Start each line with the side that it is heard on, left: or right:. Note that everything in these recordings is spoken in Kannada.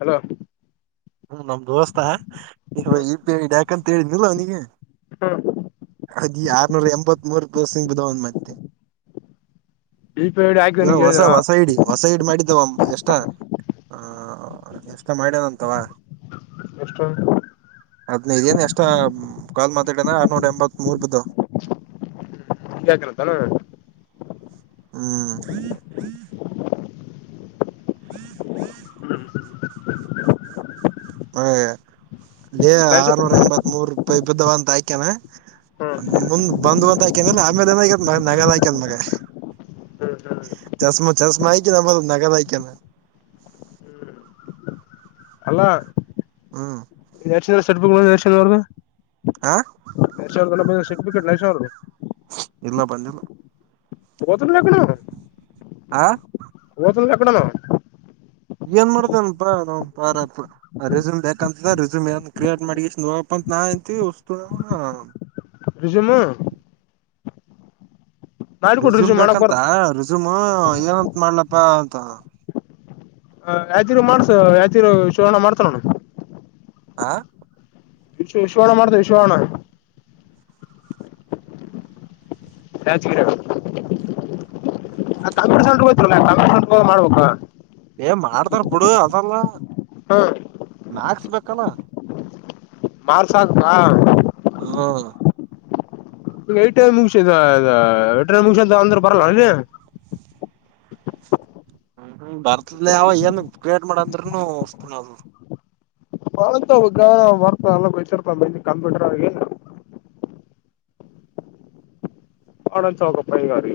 left: ಹಲೋ
right: ಹ್ಮ ನಮ್ದ ದೋಸ್ತಾ ಇ ಇಬ ಯಾಕಂತ ಹೇಳಿದ್ಿಲ್ಲ ಅವನಿಗೆ ಅದಿ ಆರ್ನೂರ ಎಂಬತ್ ಮೂರು ಪಸಿಂಗ್ ಬಧ ಒನ್ ಮಧ್ಯೆ
left: ಯು ಪಿ ಐ ಡಿ ಹಾಕಿದ
right: ಇ
left: ನಿಗೆ
right: ಹೊಸ
left: ಹೇಳಿದನ
right: ಹೊಸ ಇಡಿ ಹೊಸ ಇಡ್ ಮಾಡಿದ್ದಾವ ಎಷ್ಟ ಎಷ್ಟ ಮಾಡ್ಯನಂತವಾ
left: ಎಷ್ಟೊಂದು
right: ಹದ್ನೈದ ಏನ್ ಎಷ್ಟ ಕಾಲ್ ಮಾತಾಡನ ಆರ್ನೂರ ಎಂಬತ್ ಮೂರ್ ಬ್ದ
left: ಹ ಯಾಕತ್ತಾನ
right: ಹ್ಮ್್ಮ್ಮ [inaudible] ಹ್ಮ್ ಹ್ಮ್ [inaudible] [inaudible] ಹಲ್ಲೇ
left: ನಡ್ಸು
right: ಆರ್ನೂರ ಎಂಬತ್ ಮೂರು ರೂಪಾಯಿ ಬಿದ್ದಾವ ಅಂತ ಆಾಕ್ಯನಾ
left: ಹ್ಮ ಹ್ಮ್
right: ಮುಂದ್ ಬಂದ್ ಅಂತ ಆಯ್ಕೇನಲ್ ಆಮೇಲೆ ಏನ ಆಗ್ಯತ್ ಮಗ ನಗಾಲ ಆಯಕನ್ ಮಗ
left: ಹ್ಮ್
right: ಚಸ್್ಮಾ ಚಸ್್ಮಾ ಆಯಕ ನಮ್ಮತ್ತ ನಗದ ಆಯಕಣ
left: ಅಲ್ಲ ಎರ್ ಚ ಸಪ ಎಡ್ ಚರ್ಗ [inaudible]
right: ಆ
left: ನಲ್ಲ ಸಟಿಟ್ ನ
right: ಇಲ್ಲ ಪಲ್ಲಿಿಲ್ಲ
left: ಬತ್ತಲು ನಕಣ [inaudible]
right: ಹಾ [unintelligible]
left: ಹತಂದ ಕಕಡನ [inaudible]
right: ಏನ್ ಮಾಡತನಪಾ ನ ಪ ರೆಸೂಮ್ ಬೇಕಕ್ಂತ ರೆಸೂಮ್ ಏನ್ ಕ್ರಿಯೇಟ್ ಮಾಡಿ ಹೋಗ ನಾಯಐತಿ ಉಸ್ತು ನ
left: ನಿಜುಮ
right: ರೆಿಸ್ಯೂಮ್
left: ರಿಸ್ಯೂಮ್ ಮಾಡಕ್
right: ಬೇಕಂತ
left: ಬರ್ತ
right: ರಿಸ್ಯೂಮ್ ಏನಂತ ಮಾಡ್ಲಪ್ಪಾ ಅಂತ
left: ಹ ಯಾವ್ದರು ಮಾಡ್ಸ ಯಾತಿರು ಶಿವಣ ಮಾಡ್ತಾರೋಣ
right: ಆಾ
left: ವಿಶ್ ವಿಶ್ವಣ ಮಾಡ್ತೆ ವಿಶ್ವ ಹಣ ದಾಚಗರ ಆ ಕಲ್ ಹೋ್ಲ್ಲ ಕ ಮಾಡ್ಬೇಕ
right: ಮಾಡ್ತಾರ ಬಿಡು ಅದಲ್ಲ
left: ಹ್ಮ
right: ಮ್ಯಾಕ್ಸ್ ಬೇಕಲ್ಲ
left: ಮಾರ್ಸಕ್ ಹಾ
right: ಹಾ
left: ಈಗ ಐಟ ಮುಗಸ ೈ ಮುಗಸಂತ ಅಂದ್ರೆ ಬರಲ್ಲ ನೀ
right: ಹ್ಮ ಹ್ಮ ಬರ್ತದ್ಲ ಯಾವ ಏನ್ ಕ್ರಿಯೇಟ್ ಮಾಡಂದ್ರೂನು ಒಸ್ತರು
left: ಮಂತ ಬರ್ತ ಎಲ್ಲ ಬಯಸರ್ತ ಕಂಪ್ಯೂಟ್ರ ಅವ ಒಡ ಚೌಕ ಪೈಂಗಾರಿ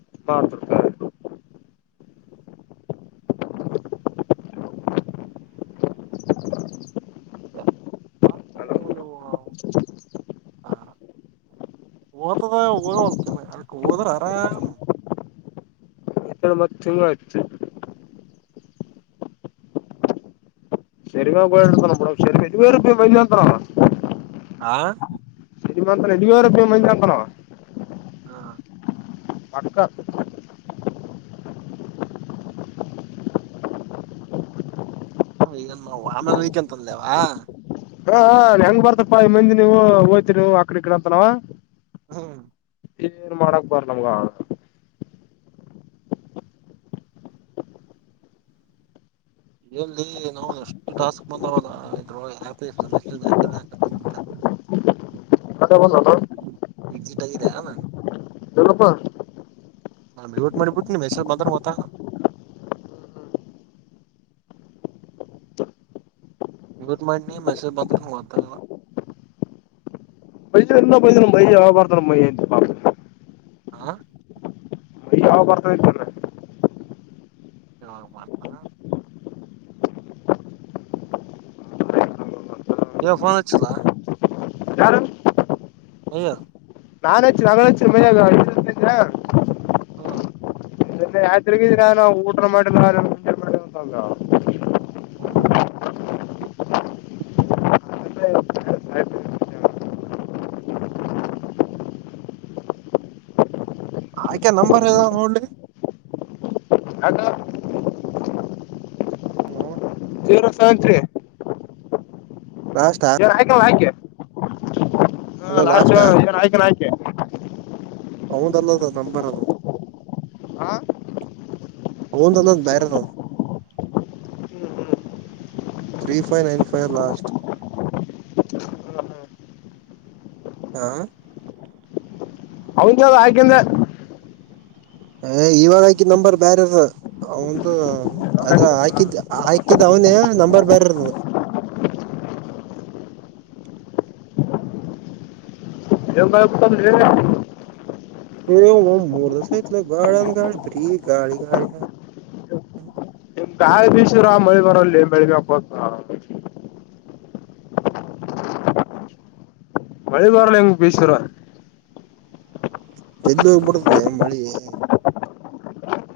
left: ಮಾಡ್ತಡ್ತ
right: ಮೂನು ಹ [inaudible] ಓ್ತದ ಹದ ಹೊಲ್ತೇನೆ ಅದಕ್ಕೆ ಹೋದ್ರ ಆರಾಮ್
left: ಎತ್ತ ಮತ್ ತಿಂಗಳು ಆಯ್ತು ಸರಿಮಯಡ್ ತನ ಕೂಡ ಸರಿ ಇೇ ವೈದಂತರ
right: ಹಾ
left: ಇ ಮ ಇ ರೂಪ ಮಂದ ಅಂತನ
right: ಹಾ
left: ಮಡ್ಕ
right: ಇಮ್ಮ ವಾಮ ವಿಕಂತಂದೇವಾ
left: ಹಾ ಹೆಂಗ್ ಬರ್ತಪ್ಪಾ ಮಂದಿ ನೀವು ಹೋ್ತರಿ ನೀವ್ ಆಕಡಿ ಇ ಕಡ ಅಂತನಾವ
right: ಹ್ಮ್
left: ಏನ್ ಮಾಡಕ್ ಬಾರ ನಮ್ಗ
right: ಎಲ್ಲಿ ನಾವು ಎಷ್ಟು ಟಾಸ್ಕ್ ಬಂದ್ರಾಕ ಹಾಕಂತ
left: ಕತ್ತ ಬಸೋತ
right: ಎಜಿಟ್ಗಿದೆ
left: ಹಪ್ಪ
right: ನಾ ಮ್ಯೂಟ್ ಮಾಡಿಬಟ್ಟುನ ಮಸಬ್ ಮಾತ್ರ ಮತ ಇಗತ್ತು ಮಾಡ ನೀ ಮೆಸೇಜ್ ಬತ್ರ ನೀ ವತಲ್ಲ
left: ಪಯ ಎಲ್ಲ ಬ ನಮ್ಮ್ಯ ಬಾರತ ನಮ್ಮ್ ಮಯಂತ
right: ಆಾ
left: ಯಾವಾಗ ಬರ್ತಾ ಇದತಲ್ಲ
right: ಾಗ ಮಾಡತ
left: ಅಂತ
right: ಯವ ಫೋನ್ಚ್ಚಲ ಹೋ
left: ನಾನಾು ನಂಗಾ
right: ಹಾ
left: ಅ ರಾತ್ರಿಕ ನಾನು ಊಟ ಮಾಡಿ
right: ಹ್ಮ ಆಯ್ಕೆ ನಂಬರ್ ಅದ ನೋಡ್ರಿ
left: ಅದು
right: ಹ್ಮ
left: ಜೀರೋ ಸೆವೆನ್ ತ್ರೀ
right: ಲಾಸ್ಟಾ
left: ಜನ್ ಹಕಲ್ಲ ಹಯಕೆ [unintelligible] ಹಾ
right: ಅದ
left: ಲಡ್
right: ಲಾಸ್ಟಾ
left: ಆಯ್ಕಾನ ಆಯ್ಕೆ [unintelligible]
right: ಹೌದಲ್ಲದ ನಂಬರ್ಲ್ಲ [inaudible]
left: ಹಾ
right: ಹನ್ ತಲ್ಲ ಬಹರ ತ [unintelligible] three five nine five last [unintelligible] ಹಾ
left: ಹೌನ್ ಅದ ಯಾಕೆಂದ್ರೆ [inaudible]
right: ಏ ಇವಾಗ ಹಾಕಿದ್ ನಂಬರ್ ಬ್ಯರೆಂದು ಅದ ಹಾಕಿದ್ ಹಾಕಿದ [inaudible] ಅವನ ನಂಬರ್ ಬರೆದು [inaudible]
left: ದವ ಬಾಯ ಉತ್ತ ಹೇಳ [inaudible]
right: ್ ಮೂರ್ಸಲ ಗಾಳ ಗಾಳ ಭ್ರ ಗಾಳಿ ಗಾಳಿ ಗಾಳ [inaudible] ಹ [inaudible]
left: ನಿಮ್ ಗಾಯಿ ಬೀ ಶುರು ಮಳಿ ಬರಲ್ಲಿ ಬೆಳಗ್ಗೆ ಹಾಪಸ್ [inaudible] ಒಳಿ ಬಾರ ಹೆಂಗ್ ಬೇಸರ [inaudible]
right: ಎಲ್ಲಿ ಹೋಗ್ಬಿಡ್ದಲ್ಲ ಮಳಿ [inaudible]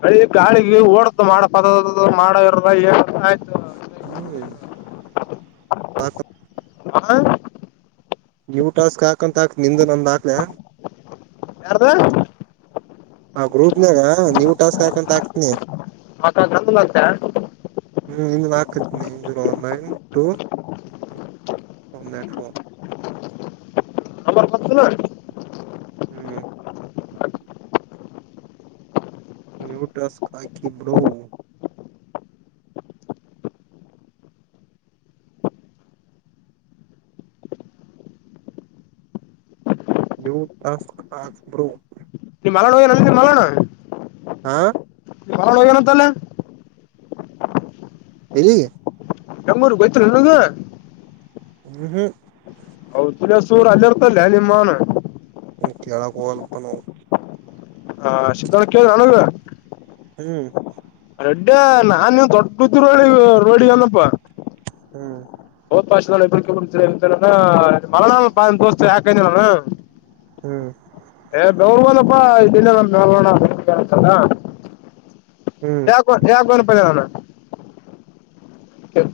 left: ಅಳಿ ಗಾಳಿಗೆ ಓಡ್ದ ಮಾಡ ಪದ ಮಾಡ ಇರ ಏ ಆಯ್ತು [inaudible]
right: ಹ್ಮ್ [inaudible]
left: ಹಾ [inaudible]
right: ನೀವು ಟಾಸ್ಕ್ ಹಾಕಂತ ಹಾಕ್ ನಿಂದು ನಂದಾಕ್ಲೆ [inaudible]
left: ಯಾರ್ದ [inaudible]
right: ಆ ಗ್ರೂಪ್ನಾನ ನೀವ ಟಾಸ್ಕ್ ಹಾಕಂತ ಹಾಕ್ತೀನಿ [inaudible]
left: ಮತ್ತ ಅಂತ [inaudible]
right: ಹ್ಮ್ ಇನ್ನು ಹಾಕತ್ನ ಇ ಲೈನ್ ಟೂ [inaudible] ಒನ್ನೆಟ್ [inaudible]
left: ಆಾರ ಕೊತನಾ [inaudible]
right: ಹ್ಮ್ [inaudible] ನ್ಯೂಟಸ್ಕ್ ಹಾಕಿ ಬಿಡುೋ ನೀವು ತಸ್ಕ್ ಆಸ್ ಬ್ರೋ [inaudible]
left: ಮಲಣ ನೆ ಮಲಣ [inaudible]
right: ಹಾ [inaudible]
left: ಹೊರಳ ಹೋಗ ೇನಂತಲ್ಲ [unintelligible]
right: ಹೇಳಲ್ಲಿಿ
left: ನಮ್ಮೂರ್ ಗಯ್ತ ನನಗ [inaudible]
right: ಹ್ಮ [inaudible]
left: ಹೌ ಚಲ ಸೂರ ಅಲ್ಲಿ ಇರ್ತಲ್ಯ ನಿಮ್ಮನ್ [inaudible]
right: ಮು ಕೆಾ ಕಲ್ಲ ಬನ [inaudible]
left: ಹಾ ಸೀತ ಕ ನಾಣ [inaudible]
right: ಹ್ಮ್ [inaudible]
left: ರೊಡ್ಡ ನಾನ್ ನೀವ್ ದೊಡ್ ಗತ್ತ ರಿ ರೋಡಿ ಅನಪ್ಪಾ [inaudible]
right: ಹ್ಮ್ [inaudible]
left: ಮಳ ಹಾಯ [inaudible]
right: ಹ್ಮ್ [inaudible]
left: ಏ ಬೆವರುಗನಪ್ಪಾ ಇದಿನೇ ನಮ್ ಬೆಣಸಲ್ಲ [inaudible]
right: ಹ್ಮ್
left: ಯಾಕ ಯಾಕ ಅನ್ಪದ ನಾನ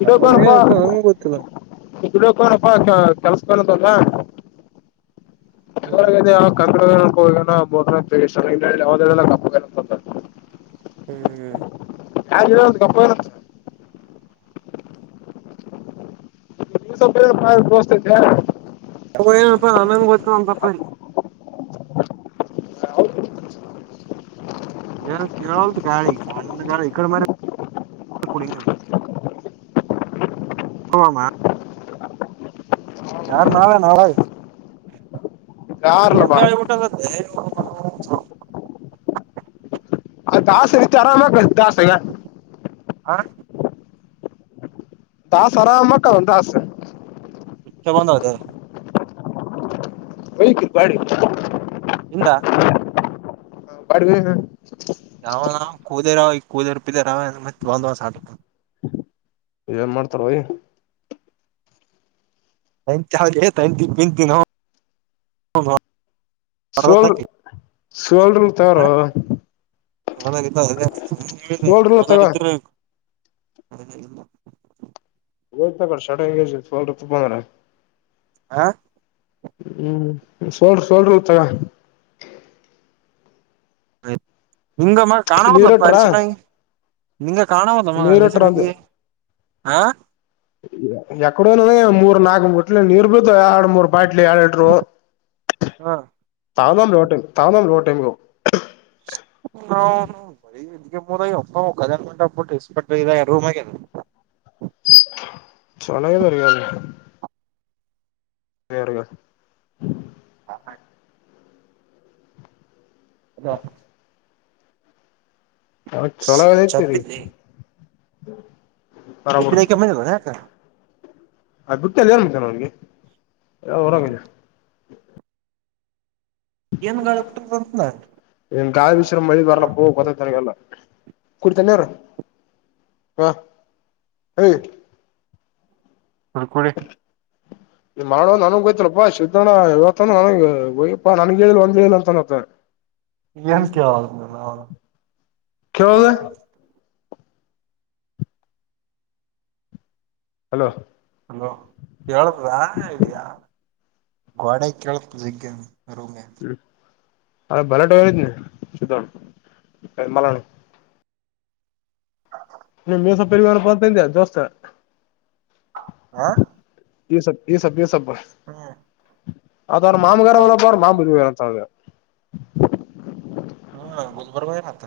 left: ಡಕ
right: ಅವ
left: ಹ
right: ಏನಪ್ಪಾ ನನ್ಗೂ ಗೊತ್ತಿಲ್ಲ
left: [inaudible] ಹಡಕಣಪ್ಪಾ ಕೆಲ್ಸ ಕಾಣದಲ್ಲ [inaudible] ಹೊ
right: ಹ್ಮ್
left: ಯಾವ ಯಾವುದಲ್ಲ ಕಪ್ಪ [inaudible]
right: ಹ್ಮ್ [inaudible]
left: ಯರ ಗಪ್ಪ ಇತ್ತ [inaudible] ದೋಸ್ತ
right: ಹಯ ಅ ಆಂಗ ಬತ್ತುಿ ಕೆ ಖಳಿ ಚ್ಣ ಇಡೆ ಮ ಕುಡಿ ಹಾಮಾ ಯಾರ ನಾಾವ ನ ಭ ಎ
left: ಯಾರ್ಲವ
right: ಗಾಳ ಉಟ ಹ
left: ಅದ ಆಸೆ ಹೆಚ್ಚ ಆರಾಮಾ ಆಸೆಗ
right: ಹ
left: ದಾಸ್ ಆರಾಮಕ್ಕ ದಾಸ್
right: ಕ್ಕೆ ಬಂದ ಅದ
left: ಬೈಕರ್ ಬಾಡಿ
right: ಇಿಂದ
left: ಪಡ್ುವ ಹ
right: ಅವ ಕಲರ ಅವ ಈ ಕದುಂದ ಸ ಸಾಿ
left: ಇನ್ ಮಾಡ್ತಾರ ಯ
right: ತ ಚ ತಂತಂತ ನ
left: ಸೋಲ್ ಸೋಲ್ರಿ ತಾರ
right: ಚನ್ನಾಗಿದ್ದ
left: ಸೋಲ್ಡ್ರಲ್ ತಗೋ
right: ಚಾಗಿರ ಅದ
left: ಹ್ತಟ ಹೋ ತುಪ್ಪಂದ್ರ
right: ಹಾ
left: ಹ್ಮ್ ಸೋಲ್್ರಿ ಸೋಲ್ರಿಿ ತಗ
right: ಹ ನಿಂಗಮ್ಮ ಕಾಣ ಪದಲ್ಲಪ್ಪ
left: ನೀರಿಟ್ರ
right: ಅರಿಶ ನೀಂಗ ಕಾಣಾವದಲ್ಲಮ್ಮ
left: ನೀರಿಟ್ರ
right: ಅರಿಶನಗೆ ಹಾ
left: ಎಕಡೋ ಮೂರು ನಾಕು ಮುಟ್ಲೆ ನೀರು ಬಿೀತ ಆರಡು ಮೂರು ಬಟ್ಲಿ ಆಳಟರು
right: ಹಾ
left: ತಾನ್ ಲೋಟೈ್ ತಾನ್ ಲೋಟೈಮ್ ಗ
right: ಹ್ಮ ಎ ಮುದ ಒಪ್ಪ ಒದ ಮಂಟಬಟ್ಟುಪಮ
left: ಚಳಗೆ ಅಿಯಲ್ಲ ಬೇರಲ್ಲ
right: ಹಾ ಅಾ
left: ಹ ಚಲತ ರೀ
right: ಚಪ್ಪಿಲಿ ಎಕ್ಕೆ ಮ ಯಕ
left: ಅ ಗುತ್ತಲ್ಲಿ ಏನ್ತಾನ ಅವನ್ಗೆ ಹೊರೋಗಲ್ಲ
right: ಏನ್ ಗಾ ಬಿಟ್ಟದಂತ
left: ಎನ್ ಕಾದ ವಿಶರ ಮದ ಬರ್ಲ್ಲ ಕೊತ್ತ ತರಗಲ್ಲ ಕುಡತನ್ನರ ಹ
right: ಕುಡಿ ಕುಡಿ
left: ಮಾಡೋ ನನಗೆಯತ ಪ ನನಗೆ ಒಂದ ಅಂತತ್ತ
right: ಏನ್ ಕೇಳಲ್ಲ ಅವನು
left: ಕದು ಹಲೋ
right: ಅಲೋ ಹೇಳುದ್ರಾ ಇದ್ಯಾಾ ಗೋಡೆ ಕೇಳು ಸಿಗ್ಗೆ
left: ಹ್ಮ ಅ ಭಲಟರಿ ಸತ ಕ ಮಲ
right: ಹ
left: ನೀ ಮಸ ಪರಿವಾರ ಬರ್ತಾಿಂದ ದೋಸ್ತ
right: ಆ
left: ಈ ಸಬ್ ಈ ಸಬ್ ಈ ಸಬ್ ಅದ ಅವರ ಮಾಮಗಾರ ಒಲ್ಲಬ್ರ ಮಾಮುಜಾರಂತ
right: ಹಾ ಬುಧಬರಬನತ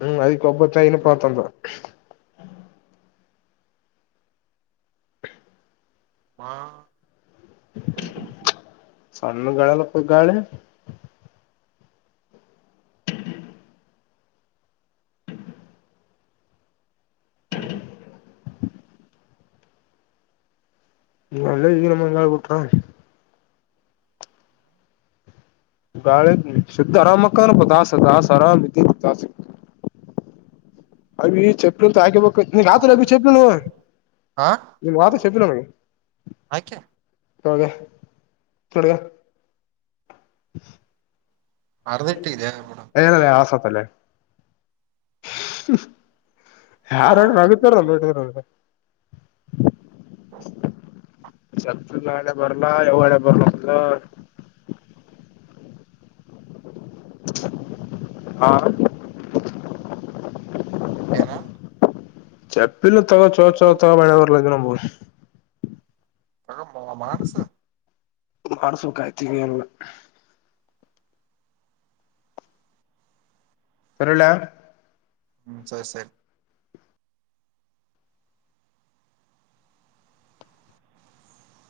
left: ಹ್ಮ್ ಅದಕ್ಕೆ ಒಬ್ಬ ಚೈನ ಪತಂತ
right: ಮಾ
left: ಸಣ್ಣ್ಣ ಗಳೆಲ್ಲ ಕೊ ಗಾಳೆ ನಲ್ಲ ಇದಗ ನಮ್ಮ ಎಲ್ಲಾಲ ಕೊಟ್ಟ ಗಾಳ ಶುದ್ಧ ಆರಾಮಕ್ಕಾನ ಪದಾಸದಾಸ ಆರಾಮ್ ರೀತಿಾಸ ಅ ಈ ಚಪ್ಪಲುಂತ ಹಾಕಿಬೇಕು ನೀವು ಆತ ನಬಿ ಚಪ್ಪಿ
right: ಹ
left: ನೀವು ವತ ಚಪ್ಪಿಲ್ಲ ನ
right: ಆಕೆ
left: ಹಳಗೆ ಚೊಟಗ
right: ಅರ್ಧ ಇಟ್ಟಿದ್ಯಾ ಬಿಡ
left: ಏನಲ್ಲೇ ಆಸತ್ತಲ್ಲೇ ಯಾರ್ರ ಆಗುತ್ತಾರಲ್ಲ್ರ ಸಲ್ಲ ಆಳೆ ಬರಲಾ ಯಾವಡೆೆ ಬರ್ಲಲ್ಲ ಹಾ
right: ಏನ
left: ಚಪ್ಪಿಲ್ಲ ತಗ ಚ ಚ ತಗ ಬೆಳ ಬರ್ಲ್ದ ನಬ
right: ತಗ ಮನಸು
left: ಮಾಡಸಬೇಕಕ್ಾಯ್ತನ ಅಲ್ ಸರಿ ಇಡ್ಲಾ
right: ಹ್ಮ ಸರಿ ಸರಿ